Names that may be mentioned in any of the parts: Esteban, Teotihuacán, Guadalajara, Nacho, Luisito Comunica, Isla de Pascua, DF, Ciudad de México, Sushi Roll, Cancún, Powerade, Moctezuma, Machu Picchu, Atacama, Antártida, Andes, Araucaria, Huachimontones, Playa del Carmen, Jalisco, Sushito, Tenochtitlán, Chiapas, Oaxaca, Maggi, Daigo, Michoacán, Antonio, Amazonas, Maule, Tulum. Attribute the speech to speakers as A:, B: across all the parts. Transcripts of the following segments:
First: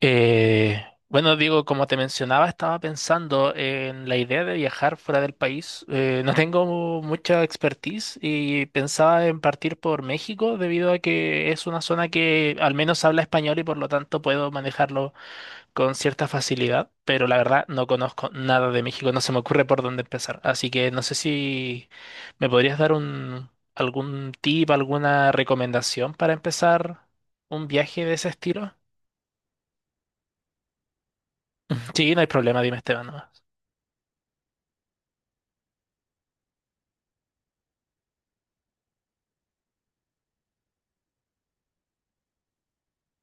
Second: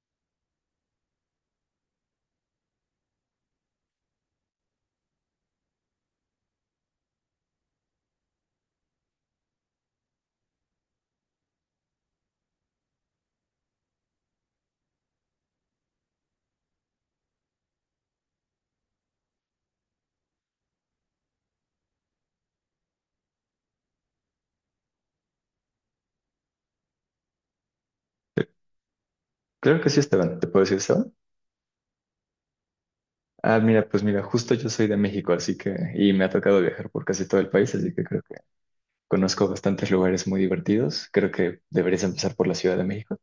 A: Eh, bueno, digo, como te mencionaba, estaba pensando en la idea de viajar fuera del país. No tengo mucha expertise y pensaba en partir por México debido a que es una zona que al menos habla español y por lo tanto puedo manejarlo con cierta facilidad. Pero la verdad no conozco nada de México, no se me ocurre por dónde empezar. Así que no sé si me podrías dar algún tip, alguna recomendación para empezar un viaje de ese estilo.
B: Claro que sí, Esteban. ¿Te puedo decir, Esteban?
A: Sí, no hay problema, dime Esteban nomás.
B: Mira, pues mira, justo yo soy de México, así que, y me ha tocado viajar por casi todo el país, así que creo que conozco bastantes lugares muy divertidos. Creo que deberías empezar por la Ciudad de México.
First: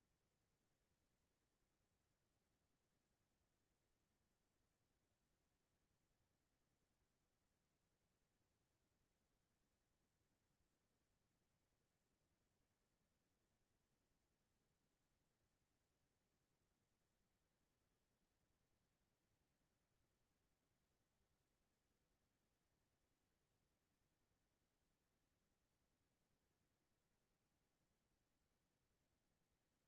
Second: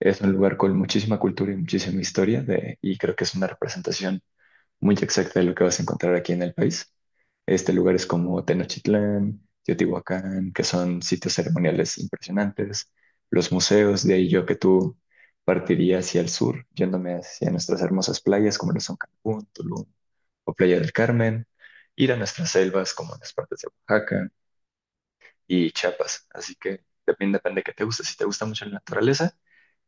B: Es un lugar con muchísima cultura y muchísima historia de, y creo que es una representación muy exacta de lo que vas a encontrar aquí en el país. Lugares como Tenochtitlán, Teotihuacán, que son sitios ceremoniales impresionantes, los museos, de ahí yo que tú partiría hacia el sur, yéndome hacia nuestras hermosas playas como lo son Cancún, Tulum o Playa del Carmen, ir a nuestras selvas como las partes de Oaxaca, y Chiapas. Así que también depende de qué te guste. Si te gusta mucho la naturaleza,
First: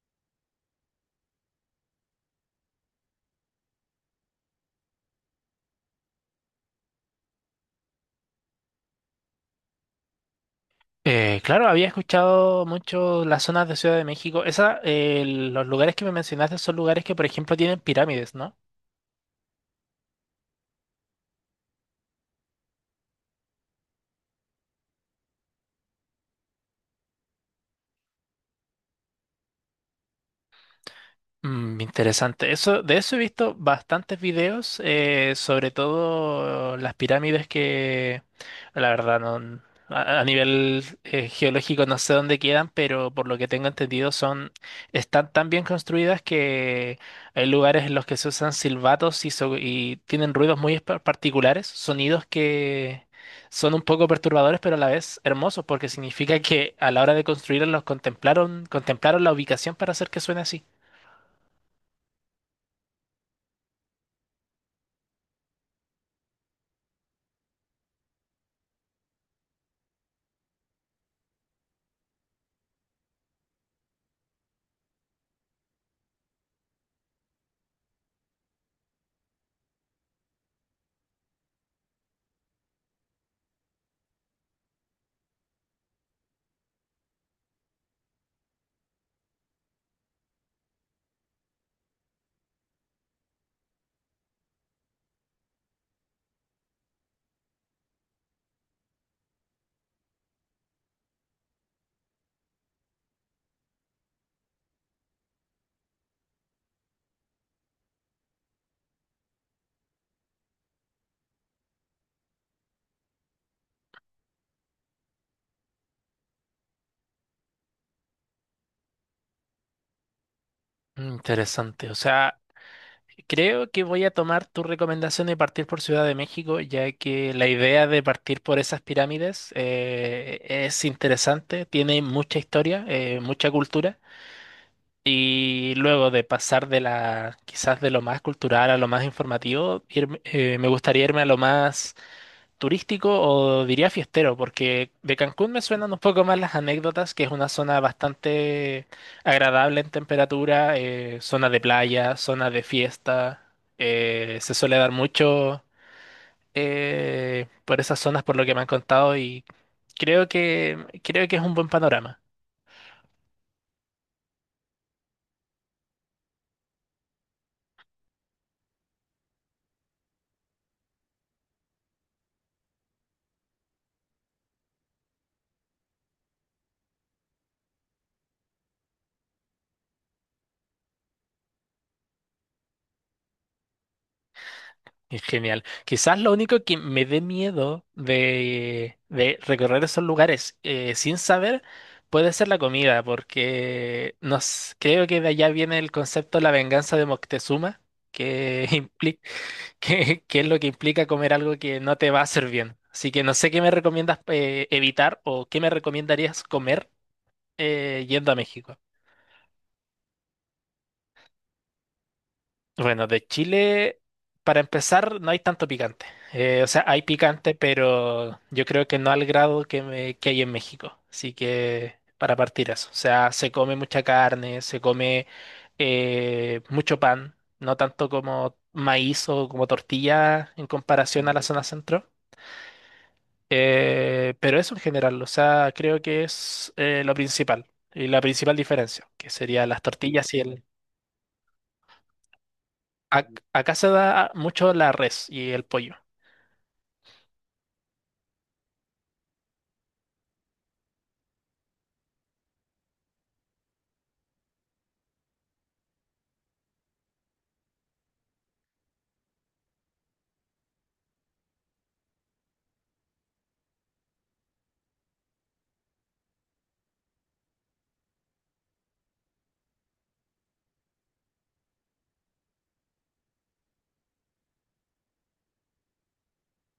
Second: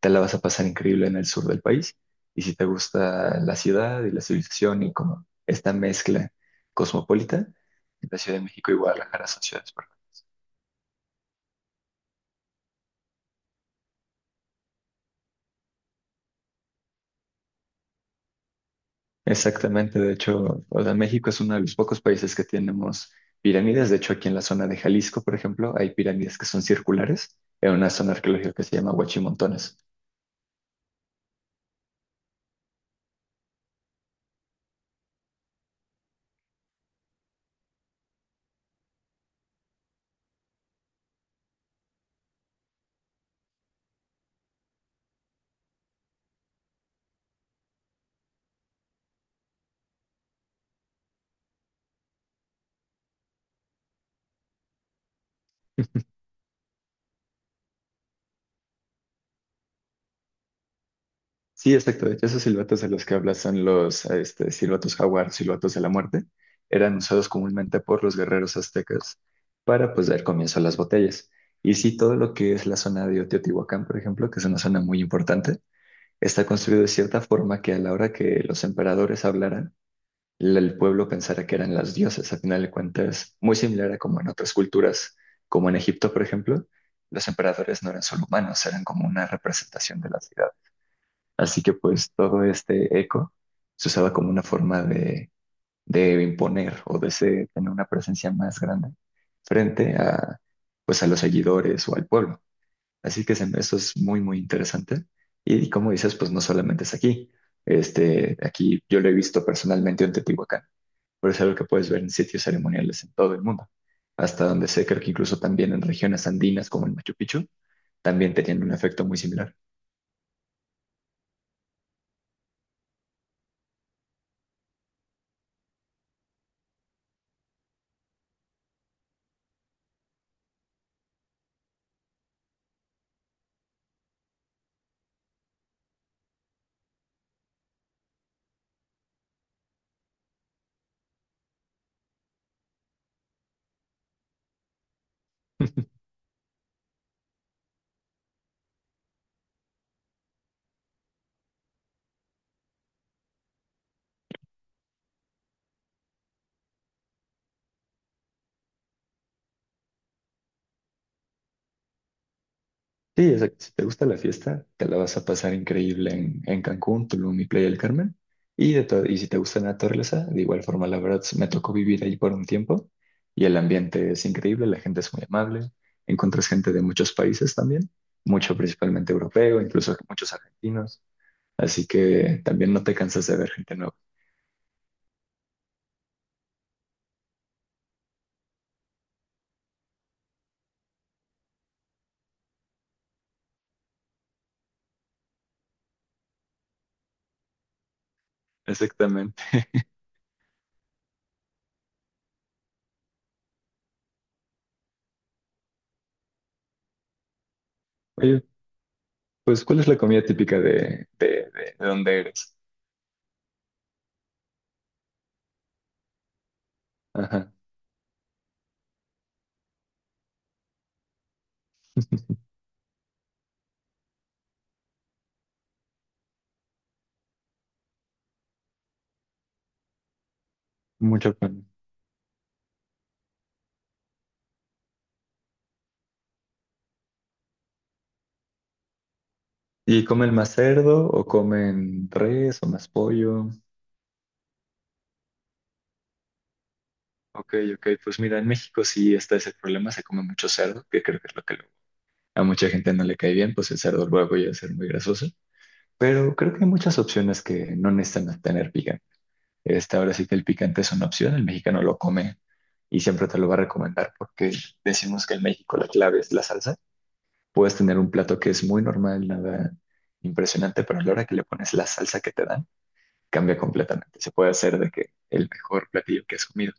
B: te la vas a pasar increíble en el sur del país. Y si te gusta la ciudad y la civilización y como esta mezcla cosmopolita, la Ciudad de México y Guadalajara son ciudades perfectas.
A: Claro, había escuchado mucho las zonas de Ciudad de México. Los lugares que me mencionaste son lugares que, por ejemplo, tienen pirámides, ¿no?
B: Exactamente, de hecho, o sea, México es uno de los pocos países que tenemos pirámides. De hecho, aquí en la zona de Jalisco, por ejemplo, hay pirámides que son circulares en una zona arqueológica que se llama Huachimontones.
A: Interesante. Eso, de eso he visto bastantes videos, sobre todo las pirámides que, la verdad, no, a nivel geológico no sé dónde quedan, pero por lo que tengo entendido son, están tan bien construidas que hay lugares en los que se usan silbatos y, y tienen ruidos muy particulares, sonidos que son un poco perturbadores, pero a la vez hermosos, porque significa que a la hora de construirlos los contemplaron la ubicación para hacer que suene así.
B: Sí, exacto. De hecho, esos silbatos de los que hablas son los silbatos jaguar, silbatos de la muerte. Eran usados comúnmente por los guerreros aztecas para pues dar comienzo a las batallas. Y sí, todo lo que es la zona de Teotihuacán, por ejemplo, que es una zona muy importante, está construido de cierta forma que a la hora que los emperadores hablaran, el pueblo pensara que eran las dioses. A final de cuentas, muy similar a como en otras culturas, como en Egipto, por ejemplo, los emperadores no eran solo humanos, eran como una representación de la ciudad. Así que pues todo este eco se usaba como una forma de imponer o de tener una presencia más grande frente a, pues, a los seguidores o al pueblo. Así que eso es muy, muy interesante. Y como dices, pues no solamente es aquí. Aquí yo lo he visto personalmente en Teotihuacán, pero es algo que puedes ver en sitios ceremoniales en todo el mundo. Hasta donde sé, creo que incluso también en regiones andinas como el Machu Picchu, también tenían un efecto muy similar.
A: Interesante. O sea, creo que voy a tomar tu recomendación de partir por Ciudad de México, ya que la idea de partir por esas pirámides es interesante, tiene mucha historia, mucha cultura, y luego de pasar de la, quizás de lo más cultural a lo más informativo, me gustaría irme a lo más turístico o diría fiestero, porque de Cancún me suenan un poco más las anécdotas, que es una zona bastante agradable en temperatura, zona de playa, zona de fiesta, se suele dar mucho por esas zonas por lo que me han contado y creo que creo que es un buen panorama.
B: Sí, o sea, si te gusta la fiesta, te la vas a pasar increíble en Cancún, Tulum y Playa del Carmen. Y, y si te gusta la naturaleza, de igual forma, la verdad, me tocó vivir ahí por un tiempo y el ambiente es increíble, la gente es muy amable, encuentras gente de muchos países también, mucho principalmente europeo, incluso muchos argentinos, así que también no te cansas de ver gente nueva.
A: Es genial. Quizás lo único que me dé miedo de recorrer esos lugares sin saber puede ser la comida, porque creo que de allá viene el concepto de la venganza de Moctezuma, que, impli-
B: Exactamente.
A: que, que es lo que implica comer algo que no te va a hacer bien. Así que no sé qué me recomiendas evitar o qué me recomendarías comer yendo a
B: Oye,
A: México.
B: pues, ¿cuál es la comida típica de donde eres?
A: Bueno, de Chile, para empezar, no hay tanto picante. O sea, hay
B: Ajá,
A: picante, pero yo creo que no al grado que hay en México. Así que, para partir eso. O sea, se come mucha carne, se come mucho pan, no tanto como maíz o como tortilla en comparación a
B: mucho
A: la zona
B: pan.
A: centro. Pero eso en general, o sea, creo que es lo principal y la principal diferencia, que sería las
B: ¿Y
A: tortillas
B: comen
A: y
B: más
A: el...
B: cerdo o comen res o más pollo?
A: Acá se da mucho la res y el pollo.
B: Ok, ok, pues mira, en México sí está ese problema, se come mucho cerdo, que creo que es lo que luego a mucha gente no le cae bien, pues el cerdo luego llega a ser muy grasoso, pero creo que hay muchas opciones que no necesitan tener picante. Esta ahora sí que el picante es una opción, el mexicano lo come y siempre te lo va a recomendar porque decimos que en México la clave es la salsa. Puedes tener un plato que es muy normal, nada impresionante, pero a la hora que le pones la salsa que te dan, cambia completamente. Se puede hacer de que el mejor platillo que has comido.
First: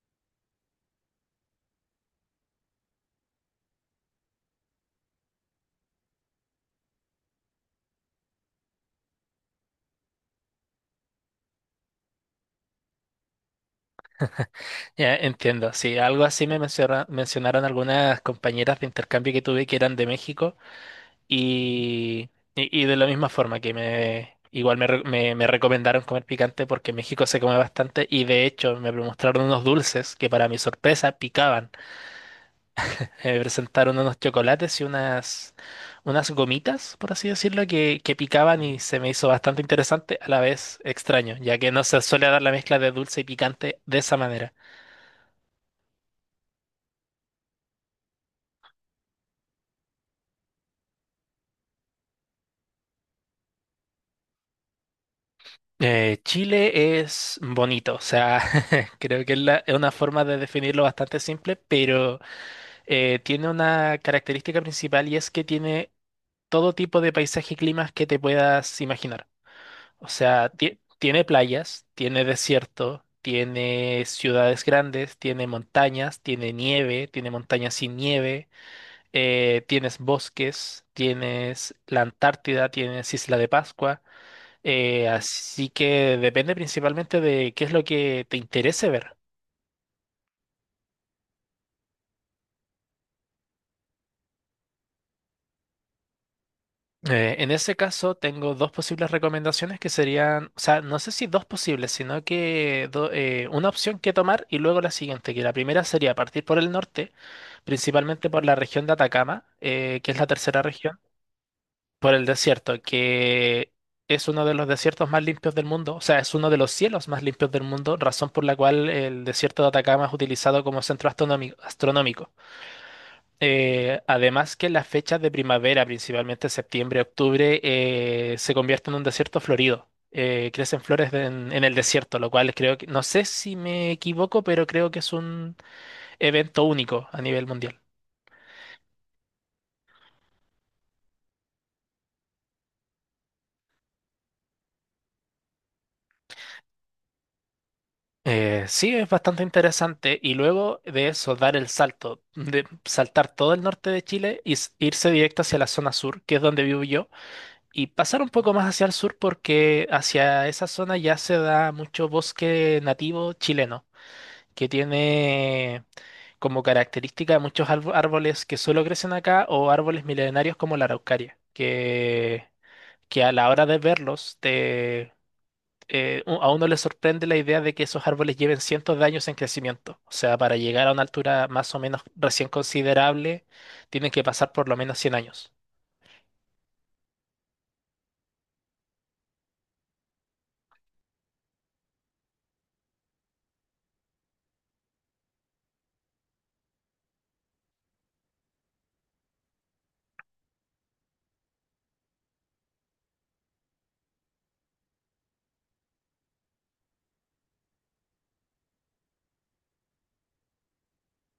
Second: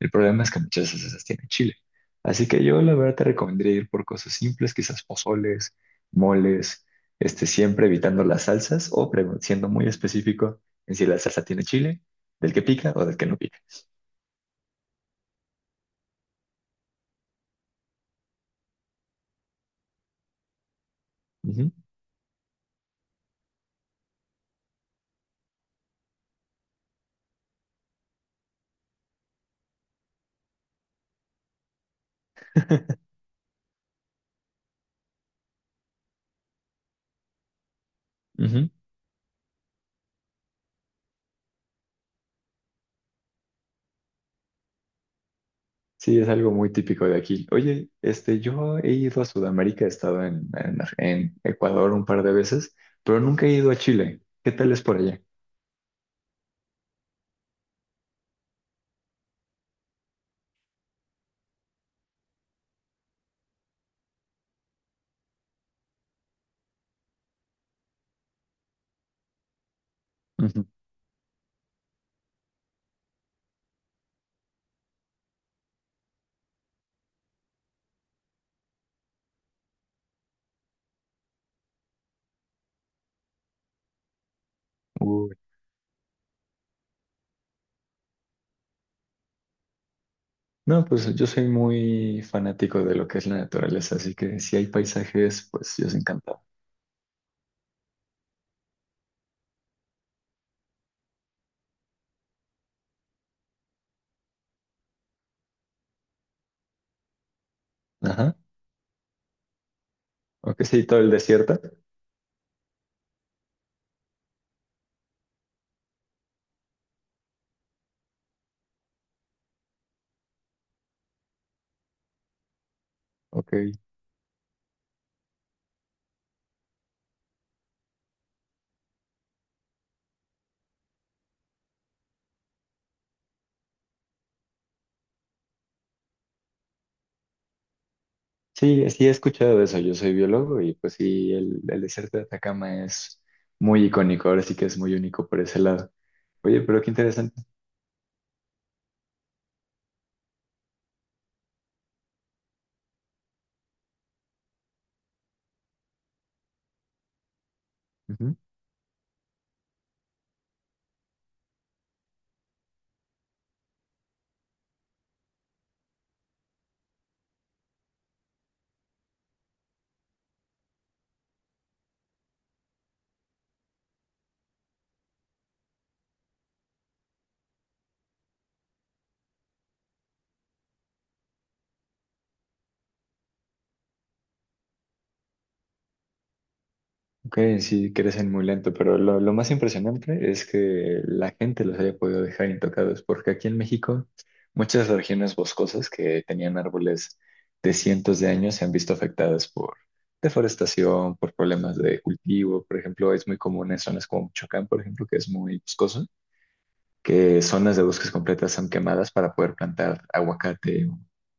B: El problema es que muchas veces esas tienen chile. Así que yo la verdad te recomendaría ir por cosas simples, quizás pozoles, moles, siempre evitando las salsas o siendo muy específico en si la salsa tiene chile, del que pica o del que no pica.
A: Ya, entiendo, sí, algo así me mencionaron algunas compañeras de intercambio que tuve que eran de México
B: Ujú.
A: y, y de la misma forma que me igual me, re- me recomendaron comer picante porque en México se come bastante y de hecho me mostraron unos dulces que para mi sorpresa picaban. Me presentaron unos chocolates y unas gomitas, por así decirlo, que picaban
B: Ujú.
A: y se me hizo bastante interesante, a la vez extraño, ya que no se suele dar la mezcla de dulce y picante de esa manera.
B: Sí, es algo muy típico de aquí. Oye, yo he ido a Sudamérica, he estado en Ecuador un par de veces, pero nunca he ido a Chile. ¿Qué tal es por allá?
A: Chile es bonito, o sea, creo que es una forma de definirlo bastante simple, pero tiene una característica principal y es que tiene todo tipo de paisaje y climas que te puedas imaginar. O sea, tiene playas, tiene desierto, tiene ciudades grandes, tiene montañas, tiene nieve, tiene montañas sin nieve, tienes bosques, tienes la Antártida, tienes Isla de Pascua. Eh,
B: Ujú.
A: así que depende principalmente de qué es lo que te interese ver.
B: No, pues yo soy muy fanático de lo que es la naturaleza, así que si hay paisajes, pues yo soy encantado.
A: En ese caso, tengo dos posibles recomendaciones que serían, o sea, no sé si dos posibles, sino que una opción que tomar y luego la siguiente, que la primera sería partir por el norte, principalmente
B: Ajá.
A: por la región de Atacama, que es la
B: O
A: tercera
B: que sí,
A: región,
B: todo el desierto.
A: por el desierto, que es uno de los desiertos más limpios del mundo, o sea, es uno de los cielos más limpios del mundo, razón por la cual el desierto de Atacama es utilizado como centro astronómico.
B: Ok.
A: Además que las fechas de primavera, principalmente septiembre, octubre, se convierten en un desierto florido. Crecen flores en el desierto, lo cual creo que, no sé si me equivoco, pero creo que es un evento único a nivel mundial.
B: Sí, sí he escuchado de eso. Yo soy biólogo y pues sí, el desierto de Atacama es muy icónico, ahora sí que es muy único por ese lado. Oye, pero qué interesante.
A: Sí, es bastante interesante. Y luego de eso, dar el salto, de saltar todo el norte de Chile y irse directo hacia la zona sur, que es donde vivo yo, y pasar un poco más hacia el sur porque hacia esa zona ya se da mucho bosque nativo chileno, que tiene como característica muchos árboles que solo crecen acá o árboles milenarios como la araucaria, que a la hora de verlos a uno le sorprende la idea de que esos árboles lleven cientos de años en crecimiento. O sea, para llegar a una altura más o menos recién considerable, tienen que pasar por lo menos 100 años.
B: Ok, sí, crecen muy lento, pero lo más impresionante es que la gente los haya podido dejar intocados, porque aquí en México muchas regiones boscosas que tenían árboles de cientos de años se han visto afectadas por deforestación, por problemas de cultivo. Por ejemplo, es muy común en zonas como Michoacán, por ejemplo, que es muy boscoso que zonas de bosques completas son quemadas para poder plantar aguacate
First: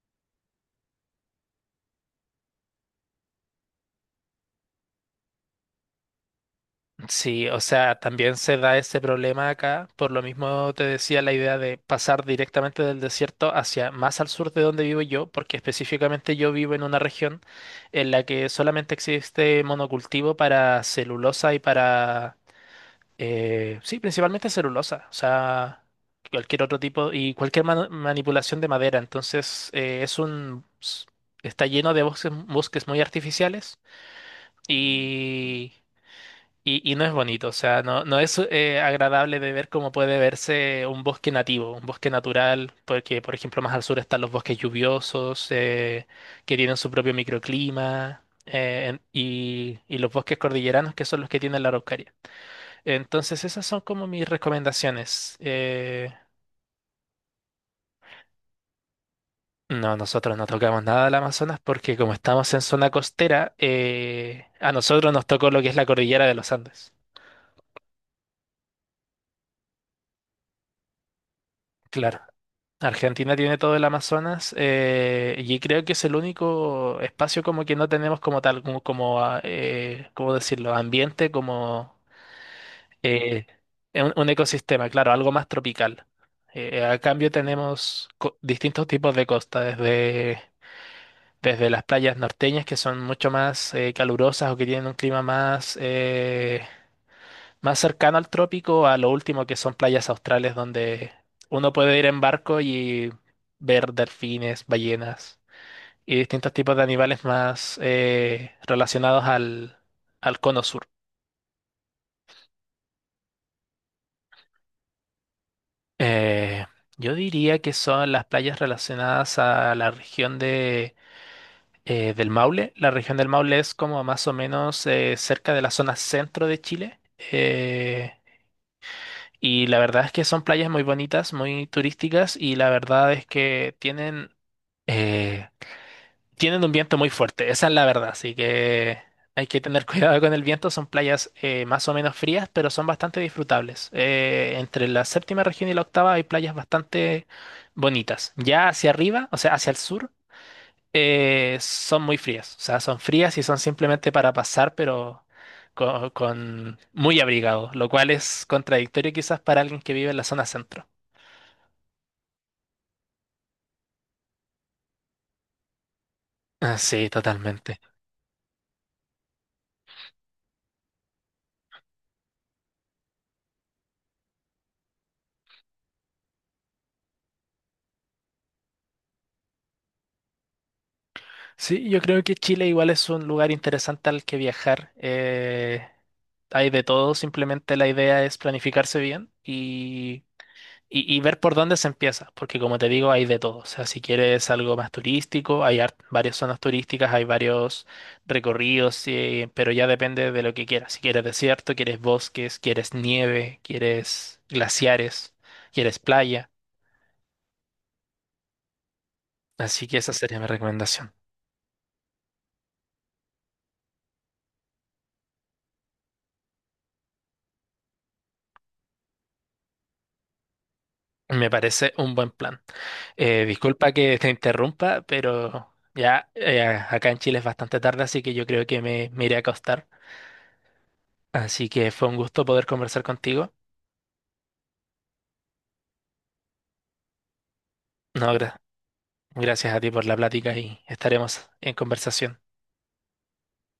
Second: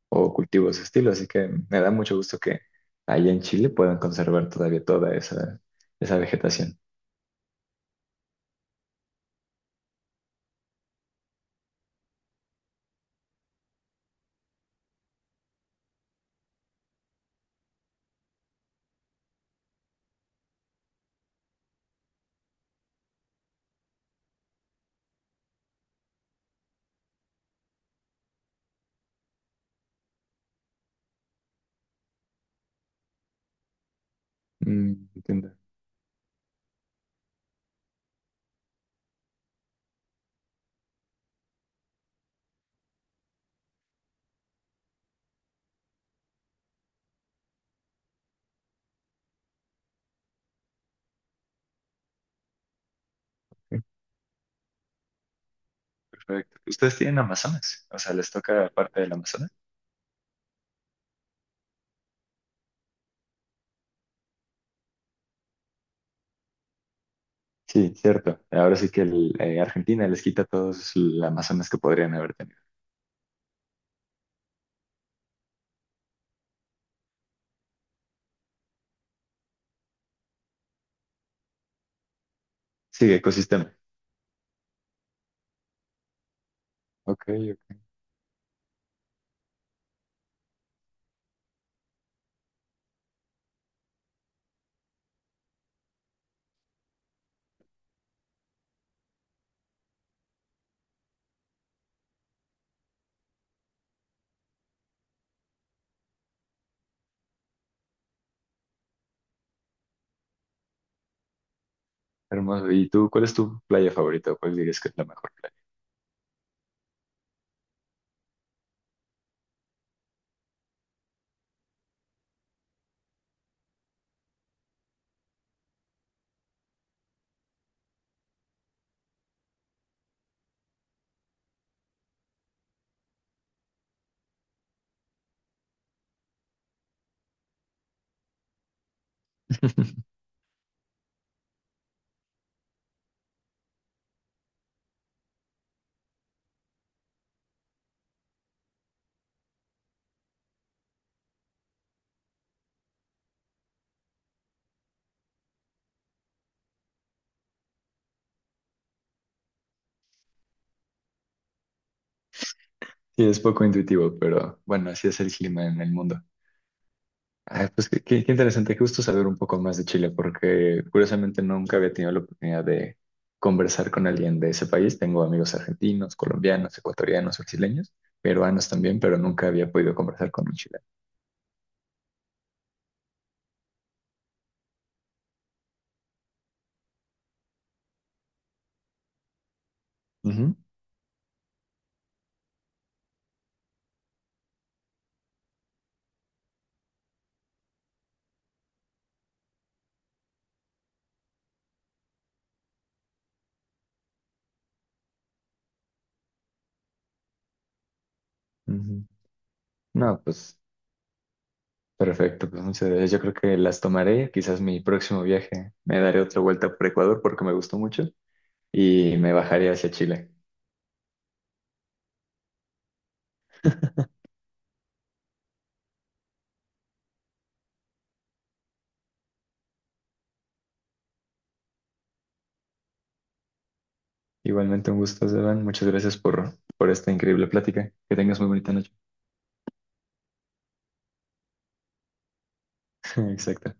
B: o cultivos de estilo. Así que me da mucho gusto que allá en Chile puedan conservar todavía toda esa vegetación.
A: Sí, o sea, también se da ese problema acá. Por lo mismo te decía la idea de pasar directamente del desierto hacia más al sur de donde vivo yo, porque específicamente yo vivo en una región en la que solamente existe monocultivo para celulosa y para... sí, principalmente celulosa, o sea, cualquier otro tipo y cualquier manipulación de madera. Entonces, está lleno de bosques, bosques muy artificiales. Mm.
B: Mm, entiendo.
A: Y no es bonito, o sea, no, no es agradable de ver cómo puede verse un bosque nativo, un bosque natural, porque por ejemplo más al sur están los bosques lluviosos, que tienen su propio microclima, y los bosques cordilleranos, que son los que tienen la Araucaria. Entonces esas
B: Sí,
A: son como mis recomendaciones. Eh,
B: perfecto. ¿Ustedes tienen Amazonas? O sea, ¿les toca parte del Amazonas?
A: no, nosotros no tocamos nada del Amazonas porque como estamos en zona costera, a nosotros nos tocó lo que es la cordillera de los Andes.
B: Sí, cierto. Ahora sí que Argentina les quita todos el Amazonas que podrían
A: Claro.
B: haber tenido.
A: Argentina tiene todo el Amazonas y creo que es el único espacio como que no tenemos como tal, ¿cómo decirlo? Ambiente, como
B: Sí,
A: eh,
B: ecosistema.
A: un ecosistema, claro, algo más tropical. A
B: Ok,
A: cambio
B: ok.
A: tenemos distintos tipos de costa, desde, desde las playas norteñas que son mucho más calurosas o que tienen un clima más cercano al trópico a lo último que son playas australes donde uno puede ir en barco y ver delfines, ballenas y distintos tipos de animales más relacionados al, al cono sur.
B: Hermoso. ¿Y tú, cuál es tu playa favorita? ¿O ¿Cuál dirías que es la mejor playa?
A: Eh, yo diría que son las playas relacionadas a la región del Maule. La región del Maule es como más o menos cerca de la zona centro de Chile. Eh, y la verdad es que son playas muy bonitas, muy turísticas y la verdad es que Eh, tienen un viento muy fuerte, esa es la verdad, así que hay que tener cuidado con el viento. Son playas más o menos frías, pero son bastante disfrutables. Entre la séptima región y la octava hay playas bastante bonitas. Ya hacia arriba, o sea, hacia el sur, son muy frías. O sea, son frías y son simplemente para pasar, pero muy abrigado, lo cual es contradictorio quizás para alguien que vive en la zona centro.
B: Sí, es poco intuitivo, pero bueno, así es el clima en el mundo.
A: Ah, sí,
B: Ay,
A: totalmente.
B: pues qué interesante, qué gusto saber un poco más de Chile, porque curiosamente nunca había tenido la oportunidad de conversar con alguien de ese país. Tengo amigos argentinos, colombianos, ecuatorianos, brasileños, peruanos también, pero nunca había podido conversar con un chileno.
A: Sí, yo creo que Chile igual es un lugar interesante al que viajar. Hay de todo, simplemente la idea es planificarse bien y,
B: Ujú,
A: y- y ver por dónde se empieza, porque como te digo, hay de todo. O sea, si quieres algo más turístico, hay varias zonas turísticas, hay varios recorridos, pero ya depende de lo que quieras. Si quieres desierto, quieres bosques, quieres nieve, quieres glaciares, quieres playa.
B: ujú.
A: Así que esa
B: No,
A: sería mi
B: pues
A: recomendación.
B: perfecto, pues muchas gracias. Yo creo que las tomaré, quizás mi próximo viaje me daré otra vuelta por Ecuador porque me gustó mucho y me bajaré hacia Chile.
A: Me parece un buen plan. Disculpa que te interrumpa, pero ya acá en Chile es bastante tarde, así que yo creo que me iré a acostar. Así que fue un gusto poder conversar contigo.
B: Igualmente un gusto, Esteban. Muchas gracias por esta increíble plática. Que
A: No,
B: tengas muy bonita noche.
A: gracias a ti por la plática y estaremos en conversación.
B: Exacto.